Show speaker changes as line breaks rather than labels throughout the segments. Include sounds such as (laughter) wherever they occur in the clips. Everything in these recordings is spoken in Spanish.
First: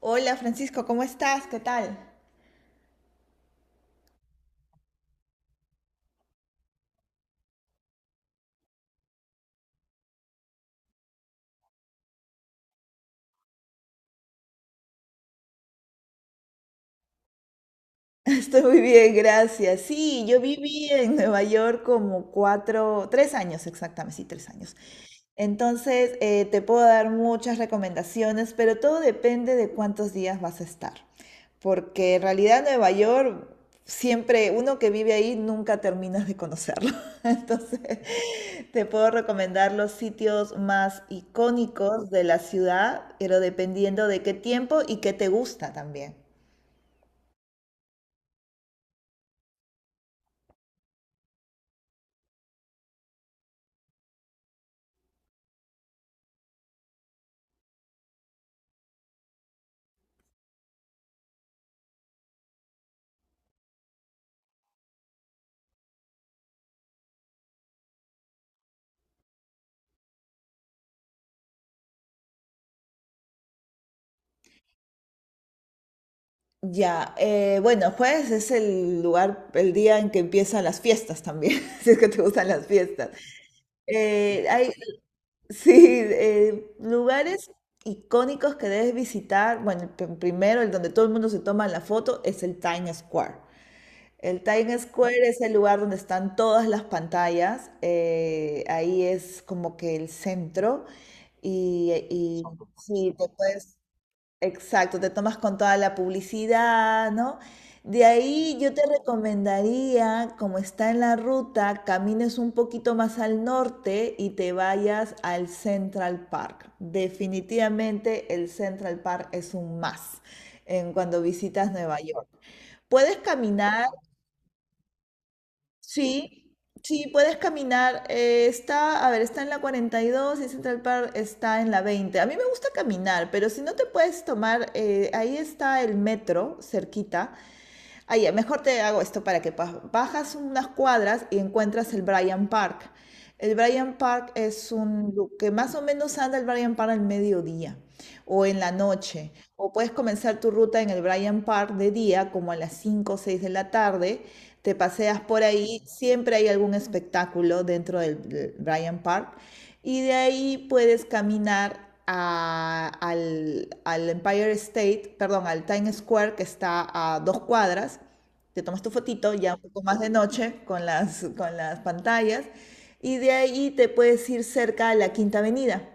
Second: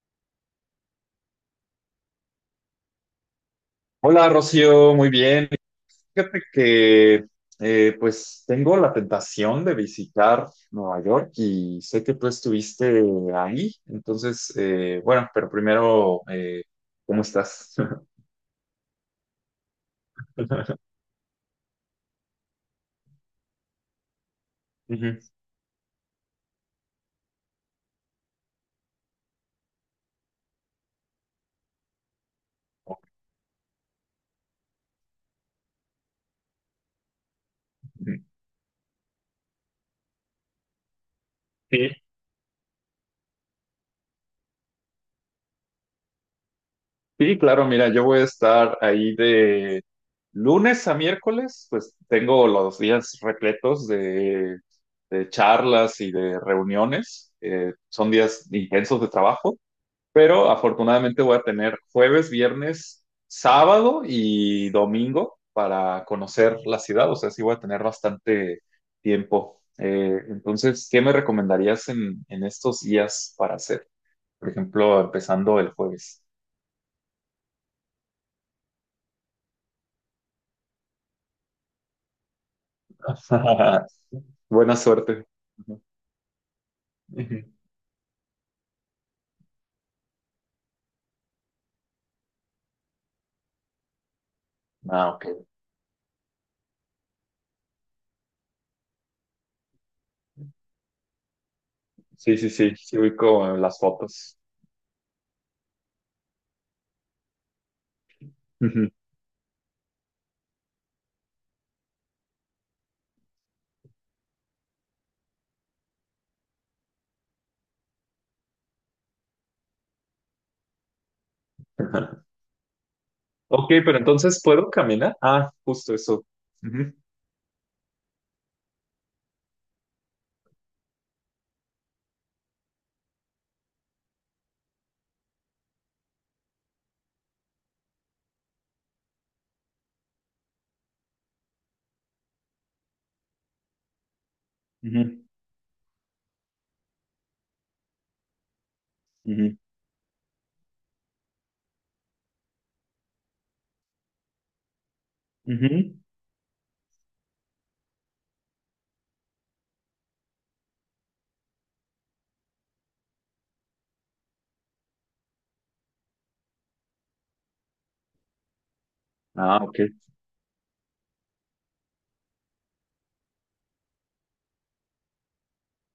Hola Francisco, ¿cómo estás? ¿Qué tal?
Hola Rocío, muy bien. Fíjate que pues tengo la tentación de visitar Nueva York y sé que tú estuviste ahí. Entonces bueno, pero primero, ¿cómo estás? (laughs)
(laughs) Estoy muy bien, gracias. Sí, yo viví en Nueva York como 4, 3 años exactamente, sí, 3 años.
Ujú.
Entonces, te puedo dar muchas recomendaciones, pero todo depende de cuántos días vas a estar. Porque en realidad Nueva York, siempre, uno que vive ahí nunca terminas de conocerlo. (laughs) Entonces, te puedo recomendar los sitios más
Sí,
icónicos de la ciudad, pero dependiendo de qué tiempo y qué te gusta también.
sí, claro, mira, yo voy a estar ahí de lunes a miércoles, pues tengo los días repletos de charlas y de reuniones. Son días intensos de trabajo. Pero afortunadamente voy a tener jueves, viernes, sábado y domingo para conocer la ciudad. O sea, sí voy a tener bastante tiempo. Entonces, ¿qué me recomendarías en estos días para hacer? Por ejemplo, empezando el jueves.
Ya, bueno, jueves es el lugar, el día en que empiezan las fiestas también, (laughs) si es que te gustan las fiestas.
(laughs)
Eh, hay,
Buena suerte.
Sí,
Ujú.
lugares icónicos que debes visitar. Bueno, el primero, el donde todo el mundo se toma la foto, es el Times Square. El Times
Ah, ok.
Square es el lugar donde están todas las pantallas. Ahí es como que el centro y,
Sí,
y
sí, sí, sí
sí. te
ubico
puedes
las fotos.
Exacto, te tomas con toda la publicidad, ¿no? De ahí yo te
Ujú.
recomendaría, como está en la ruta, camines un poquito más al norte y te vayas al Central Park. Definitivamente el Central Park es un más en cuando visitas Nueva York.
(laughs)
Puedes
Ok,
caminar.
pero entonces ¿puedo caminar? Ah, justo eso.
Sí,
Ujú,
sí, puedes caminar. Está, a ver, está en la 42 y Central Park está en la 20. A mí me gusta caminar, pero si no te puedes tomar, ahí está el metro cerquita. Ahí, mejor te hago esto para que bajas unas cuadras y encuentras el Bryant Park. El Bryant Park es
ujú,
que más o menos anda el Bryant Park al mediodía o en la noche.
ujú,
O puedes comenzar tu ruta en el Bryant Park de día, como a las 5 o 6 de la tarde, te paseas por ahí,
ujú.
siempre hay algún espectáculo dentro del Bryant Park y de ahí puedes caminar al Empire State, perdón, al Times Square que está a 2 cuadras. Te tomas tu fotito ya
Ah,
un
ok.
poco más de noche con las pantallas y de ahí te puedes ir cerca a la Quinta Avenida.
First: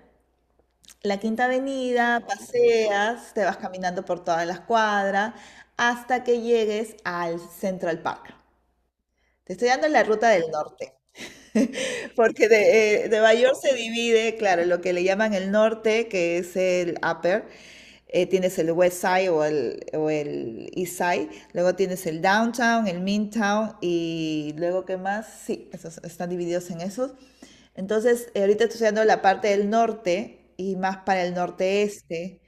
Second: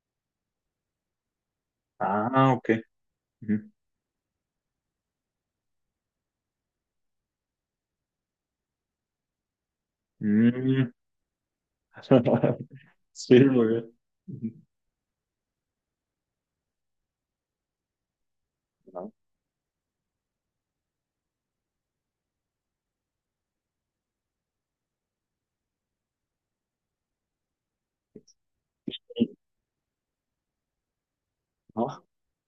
La Quinta Avenida,
Ah, ok.
paseas, te vas
Ujú.
caminando por todas las cuadras hasta que llegues al Central Park. Te estoy dando la ruta del
Mm.
norte, porque
(laughs)
Nueva
Sí,
York
muy
se
bien.
divide,
Ujú.
claro, lo que le llaman el norte, que es el upper, tienes el west
No,
side o el east side, luego tienes el downtown, el midtown y luego qué más, sí, esos están divididos en esos. Entonces, ahorita estoy estudiando la parte del norte y más para el
no,
norte-este.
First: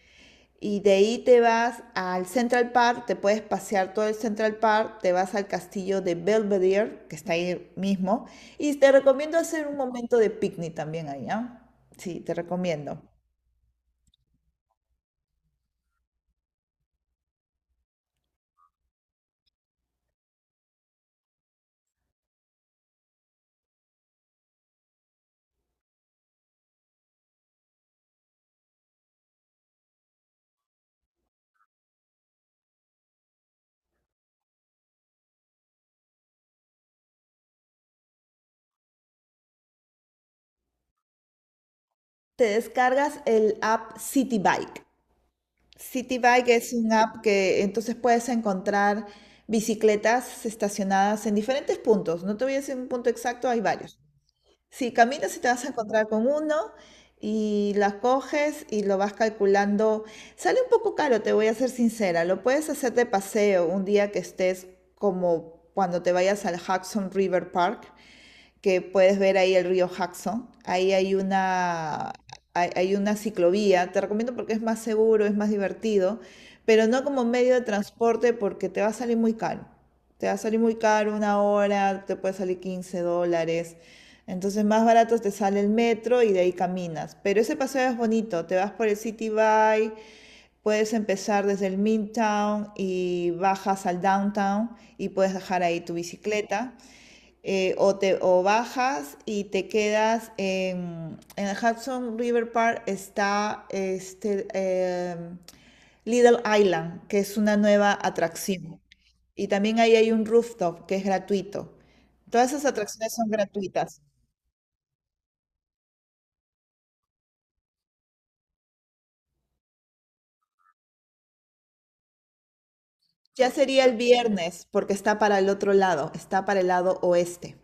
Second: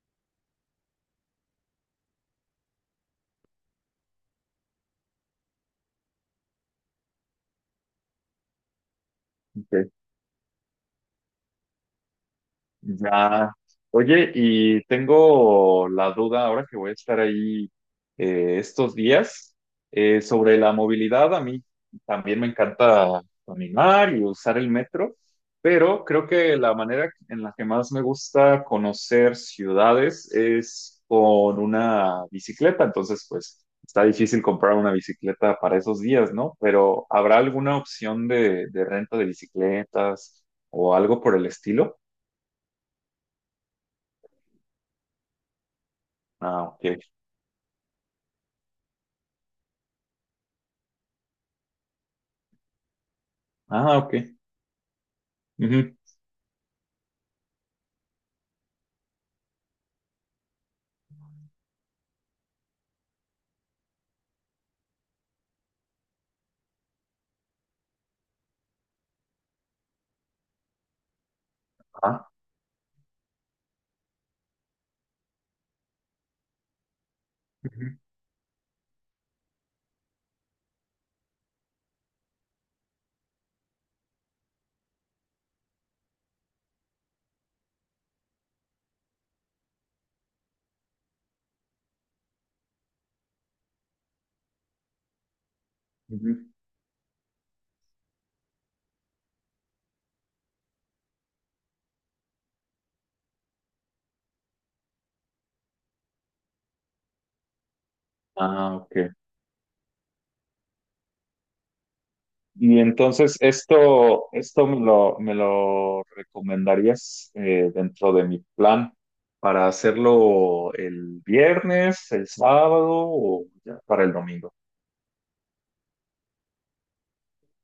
Y de ahí te vas al Central Park, te puedes pasear todo el Central Park, te vas al castillo de Belvedere, que está ahí mismo, y te recomiendo hacer un
ok.
momento de picnic también ahí, ¿ah? Sí, te recomiendo.
Ya. Oye, y tengo la duda ahora que voy a estar ahí estos días, sobre la movilidad. A mí también me encanta caminar y usar el metro, pero creo que la manera en la que más me gusta conocer ciudades es con una bicicleta. Entonces, pues está difícil comprar una bicicleta para esos días, ¿no? Pero ¿habrá alguna opción de renta de bicicletas o algo por el estilo?
Te descargas el app City Bike. City Bike
Ah,
es un
ok.
app que entonces puedes encontrar bicicletas estacionadas en diferentes puntos. No te voy a decir un punto exacto, hay
Ah,
varios.
ok.
Sí, caminas y te vas a
Ujú.
encontrar con uno y la coges y lo vas calculando. Sale un poco caro, te voy a ser sincera. Lo puedes hacer de paseo un día que estés como cuando te vayas al Hudson River Park que puedes ver ahí el río Jackson. Ahí hay una,
Ajá.
hay una ciclovía, te recomiendo porque es más seguro, es más divertido, pero no como medio de
Ujú,
transporte porque te va a salir muy caro. Te va a salir muy caro una hora, te puede salir $15. Entonces más barato te sale el metro y de ahí caminas. Pero ese paseo es bonito, te vas por el City Bike, puedes empezar desde el Midtown y bajas al Downtown y puedes dejar ahí tu
ujú.
bicicleta. O bajas y te quedas en el Hudson River Park. Está este, Little Island, que es una nueva
Ah,
atracción.
ok.
Y también ahí hay un rooftop que es gratuito. Todas esas
Y
atracciones son
entonces
gratuitas.
esto me lo recomendarías dentro de mi plan para hacerlo el viernes, el sábado o
Ya
ya
sería el
para el domingo.
viernes porque está para el otro lado, está para el lado oeste.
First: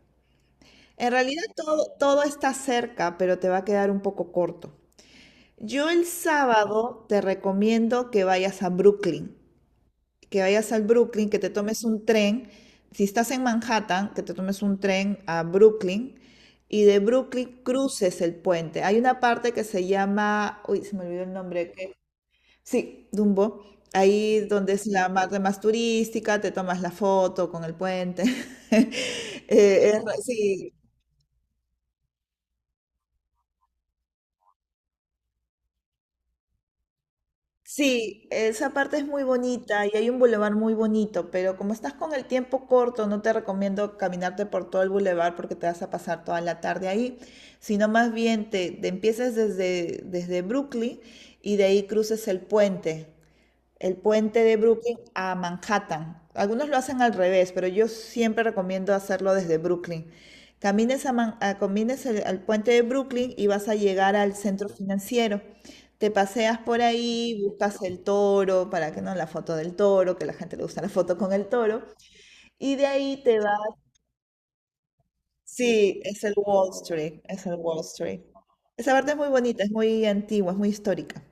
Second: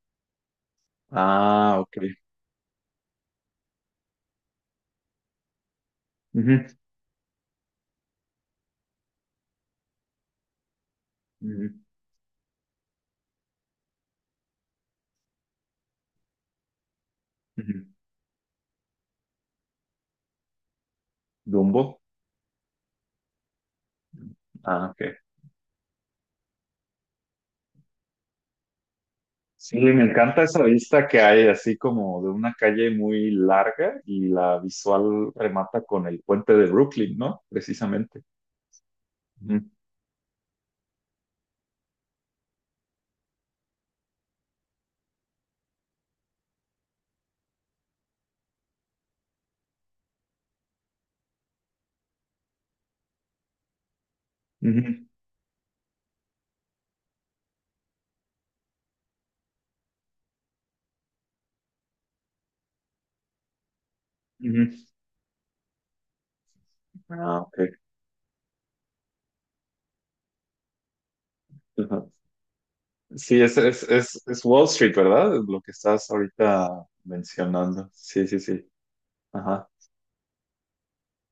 En realidad
Ah,
todo,
ok.
todo está cerca, pero te va a quedar un poco corto. Yo el
Ujú,
sábado te recomiendo que vayas a Brooklyn, que vayas al Brooklyn, que te
ujú,
tomes un tren, si estás en Manhattan, que te tomes un tren a Brooklyn y de Brooklyn
ujú.
cruces el puente. Hay una parte que se llama, uy, se me olvidó el nombre, que,
Dumbo.
sí, Dumbo, ahí donde es
Ah, ok.
la parte más turística, te tomas la foto con el puente. (laughs)
Sí, me encanta esa
Sí,
vista que hay, así como de una calle muy larga y la visual remata con el puente de Brooklyn, ¿no? Precisamente.
Sí, esa parte es muy
Ujú,
bonita y hay un bulevar muy bonito, pero como estás con el tiempo corto, no te recomiendo caminarte por todo el bulevar porque te vas a pasar toda la tarde ahí, sino más bien te empiezas desde Brooklyn y de ahí cruces el puente de Brooklyn
ujú,
a Manhattan. Algunos lo hacen al revés, pero yo siempre recomiendo hacerlo desde Brooklyn. Camines, a Man- a- camines el- al puente de Brooklyn y vas a llegar al
ujú.
centro financiero. Te paseas por ahí,
Ah, ok.
buscas el toro, para que no la foto del toro, que a la gente le gusta la foto con el toro,
Ajá.
y de ahí te
Sí,
vas.
es Wall Street, ¿verdad? Lo que
Sí,
estás
es el Wall
ahorita
Street, es el Wall
mencionando.
Street.
Sí, sí, sí.
Esa parte es muy bonita,
Ajá.
es muy antigua, es muy histórica.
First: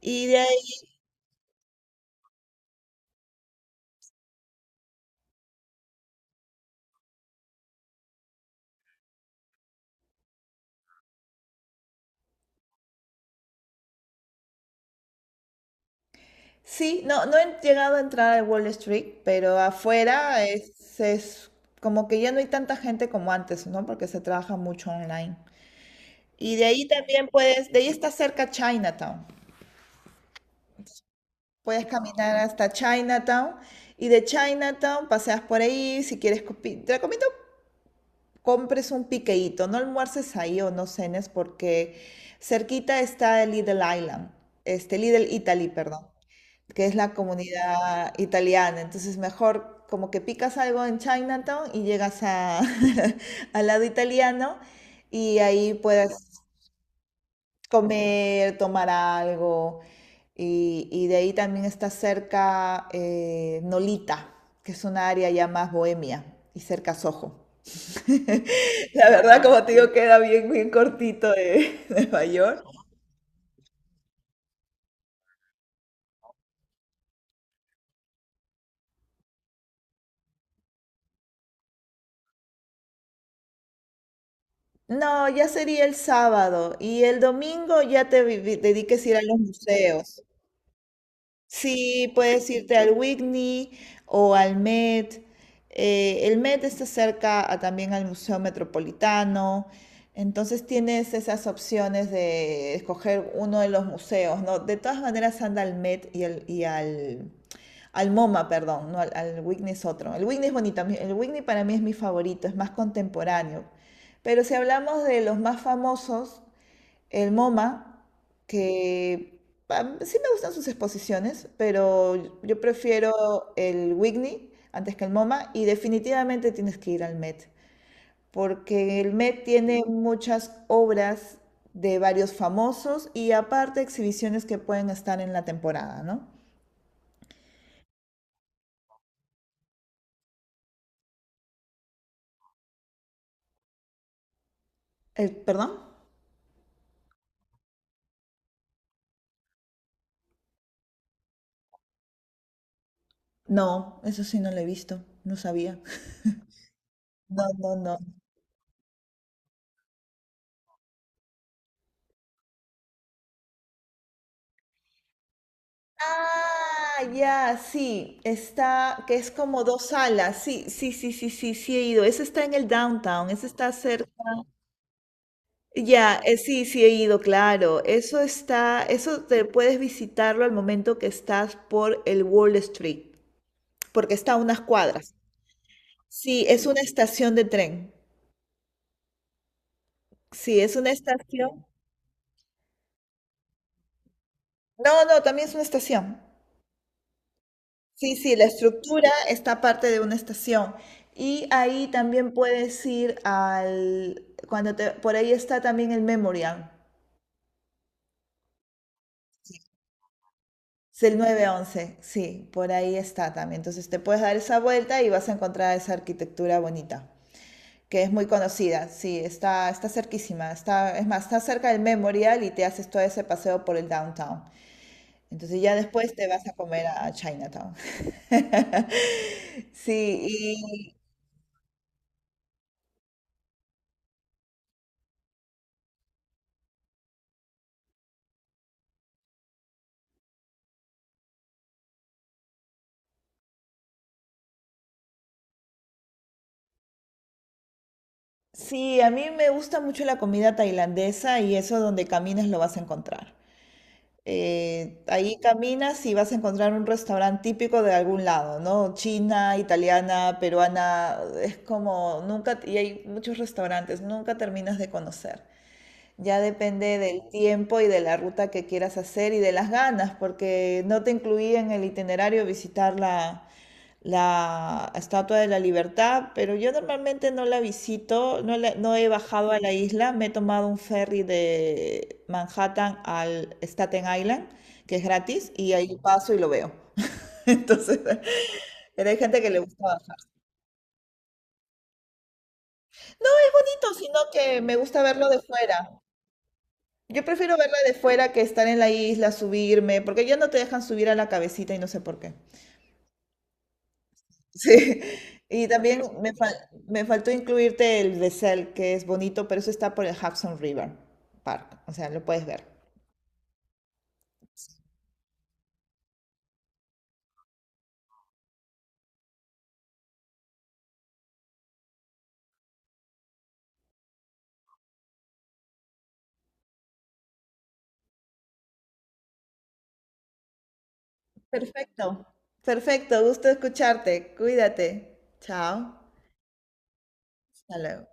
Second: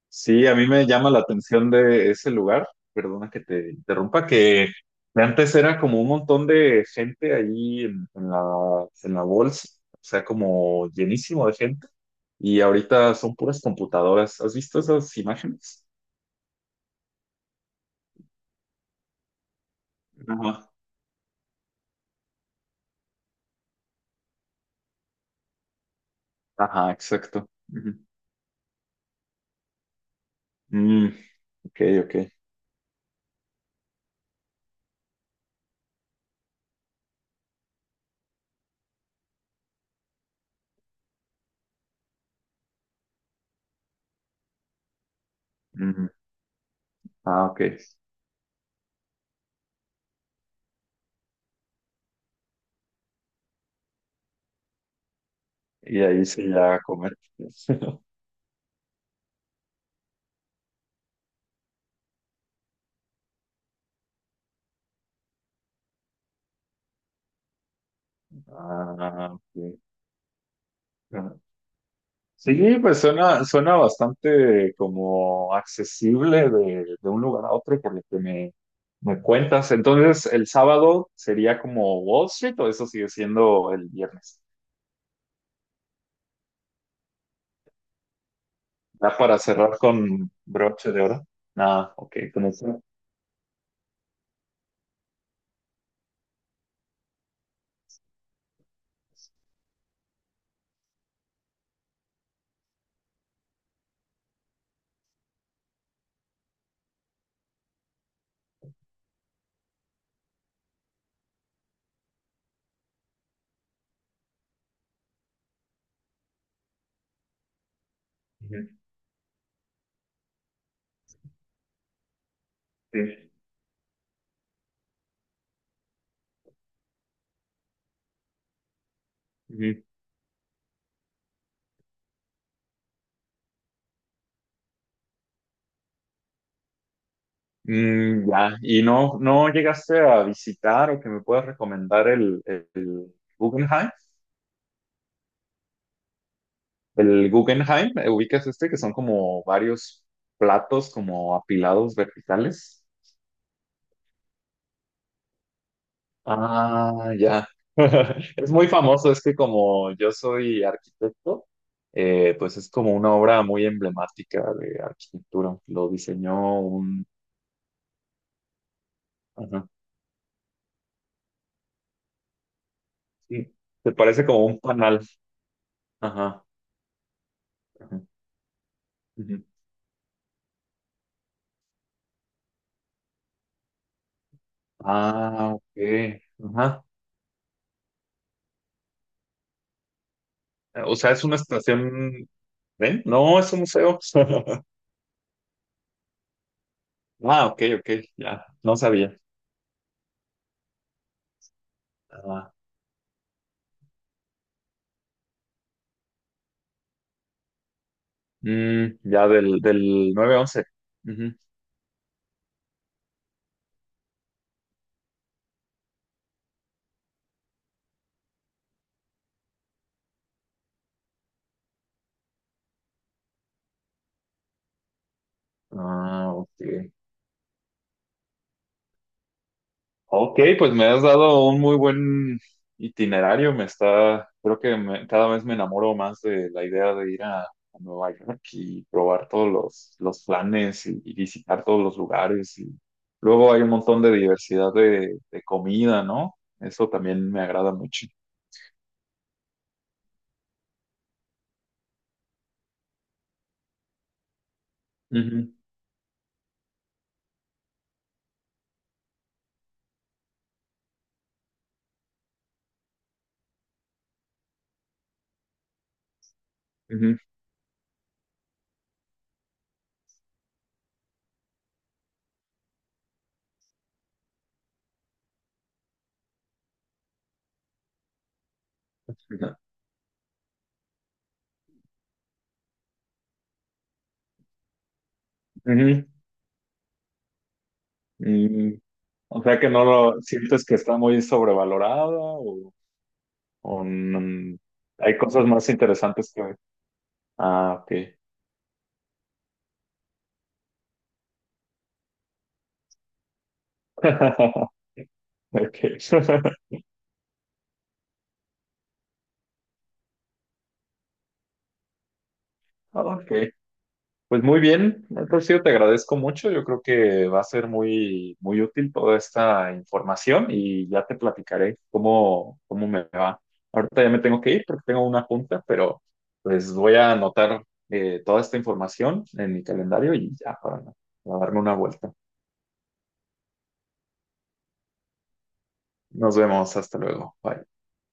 Y de
Sí, a mí
ahí.
me llama la atención de ese lugar, perdona que te interrumpa, que de antes era como un montón de gente ahí en la bolsa, o sea, como llenísimo de gente, y ahorita son puras computadoras. ¿Has visto esas imágenes?
Sí, no, no he llegado a entrar a Wall Street, pero afuera
Ajá.
es como que ya no hay tanta gente como antes, ¿no? Porque se trabaja mucho online. Y de ahí
Ajá,
también
exacto.
puedes. De ahí
Ujú.
está cerca Chinatown.
Mm, ok,
Puedes
ok.
caminar hasta Chinatown y de Chinatown paseas por ahí. Si quieres, te recomiendo compres un piqueíto, no almuerces ahí o no cenes porque cerquita está el Little Island, este Little Italy, perdón,
Ujú.
que es la
Ah, ok.
comunidad italiana. Entonces, mejor como que picas algo en Chinatown y llegas a, (laughs) al lado italiano y ahí
Y
puedes
ahí se ya a comer. (laughs)
comer, tomar algo. Y de ahí también está cerca Nolita, que es una área ya más bohemia y cerca Soho. (laughs) La
Ah,
verdad, ah, como te
ok.
digo, sí, queda bien, bien cortito
Ah,
de (laughs) de Nueva York.
sí, pues suena, suena bastante como accesible de un lugar a otro por lo que me cuentas. Entonces, el sábado sería como Wall Street o eso sigue siendo el viernes.
No, ya sería el sábado y el domingo ya te dediques a
¿Da
ir a los
para cerrar
museos.
con broche de oro? Nada,
Sí,
ok, con
puedes irte
eso.
al Whitney o al Met. El Met está cerca a- también al Museo Metropolitano. Entonces tienes esas opciones de escoger uno de los museos, ¿no? De todas maneras anda al Met al MoMA, perdón, no, al Whitney es otro. El Whitney es bonito, el Whitney para mí es mi favorito, es más contemporáneo. Pero si hablamos de los más famosos, el MoMA,
Ujú,
que sí me gustan sus exposiciones, pero yo prefiero
sí.
el Whitney antes que el MoMA y definitivamente tienes que ir al Met, porque el Met
Ujú.
tiene muchas obras de varios famosos y aparte exhibiciones que pueden estar en la temporada, ¿no?
Mm, ya, ¿y no, no llegaste a visitar o que me puedas recomendar el Guggenheim?
El, ¿perdón?
El Guggenheim, ¿eh? Ubicas este, que son como varios platos como apilados verticales.
No, eso sí no lo he visto, no sabía.
Ah,
No,
ya.
no, no.
(laughs) Es muy famoso, es que como yo soy arquitecto, pues es como una obra muy emblemática de arquitectura. Lo diseñó
Ah,
un...
ya, sí, está, que es como
Ajá.
dos salas, sí, sí, sí, sí, sí, sí he ido, ese está en el downtown, ese
Sí,
está
se
cerca,
parece como un panal.
ya,
Ajá,
sí, sí he ido, claro,
ajá,
eso está, eso te
ujú.
puedes visitarlo al momento que estás por el Wall Street, porque está a unas cuadras,
Ah, ok.
sí, es una
Ajá.
estación de tren, sí, es una
O sea, es una
estación,
estación... ¿Ven? No, es un museo. (laughs)
no, no, también es una estación,
Ah, ok, ok,
sí, sí, la
ya, no
estructura
sabía.
está parte de una estación. Y ahí también
Ah,
puedes ir al. Cuando por ahí está también el Memorial.
mm, ya del 9/11.
Es el
Ujú.
9/11. Sí, por ahí está también. Entonces te puedes dar esa vuelta y vas a encontrar esa arquitectura bonita, que es muy conocida. Sí, está cerquísima. Está, es más, está cerca del Memorial y te haces todo ese paseo por el downtown. Entonces ya después te
Ah,
vas a comer
ok.
a Chinatown. (laughs)
Ok, pues me
Sí,
has dado un muy buen itinerario. Me está, creo que me- cada vez me enamoro más de la idea de ir a Nueva York y probar todos los planes y visitar todos los lugares. Y luego hay un montón de diversidad de comida, ¿no? Eso también me agrada mucho.
sí, a mí me gusta mucho la comida tailandesa y eso donde camines lo vas a encontrar. Ahí
Ujú,
caminas y vas a encontrar un restaurante típico de algún lado, ¿no? China, italiana, peruana, es como nunca, y hay muchos restaurantes, nunca terminas de conocer. Ya depende
ujú,
del tiempo y de la ruta que quieras hacer y de las ganas, porque no te incluía en el itinerario visitar la Estatua de la Libertad, pero yo normalmente no la visito, no, no he bajado a la isla, me he tomado un ferry de Manhattan al Staten Island, que es gratis, y ahí
ujú.
paso y lo veo. (laughs) Entonces,
Ujú.
pero hay gente
O
que le
sea que
gusta
no
bajar.
lo sientes que está muy sobrevalorada o,
No es
o
bonito, sino
n-
que me gusta
hay
verlo de
cosas más
fuera.
interesantes que...
Yo prefiero verla
Ah,
de
ok.
fuera que estar en la isla, subirme, porque ya no te dejan subir a la cabecita y no sé por qué.
(laughs)
Sí. (laughs) Y
Okay.
también me, fal-
(laughs)
me faltó incluirte el Bessel, que es bonito, pero eso está por el Hudson River Park. O sea, lo puedes ver.
Ok. Pues muy bien, Rocío, te agradezco mucho. Yo creo que va a ser muy, muy útil toda esta información y ya te platicaré cómo, cómo me va. Ahorita ya me tengo que ir porque tengo una junta, pero pues voy a anotar toda esta información en mi calendario y ya para darme una vuelta.
Perfecto. Perfecto, gusto escucharte. Cuídate. Chao.
Nos vemos, hasta luego. Bye.
Hasta luego.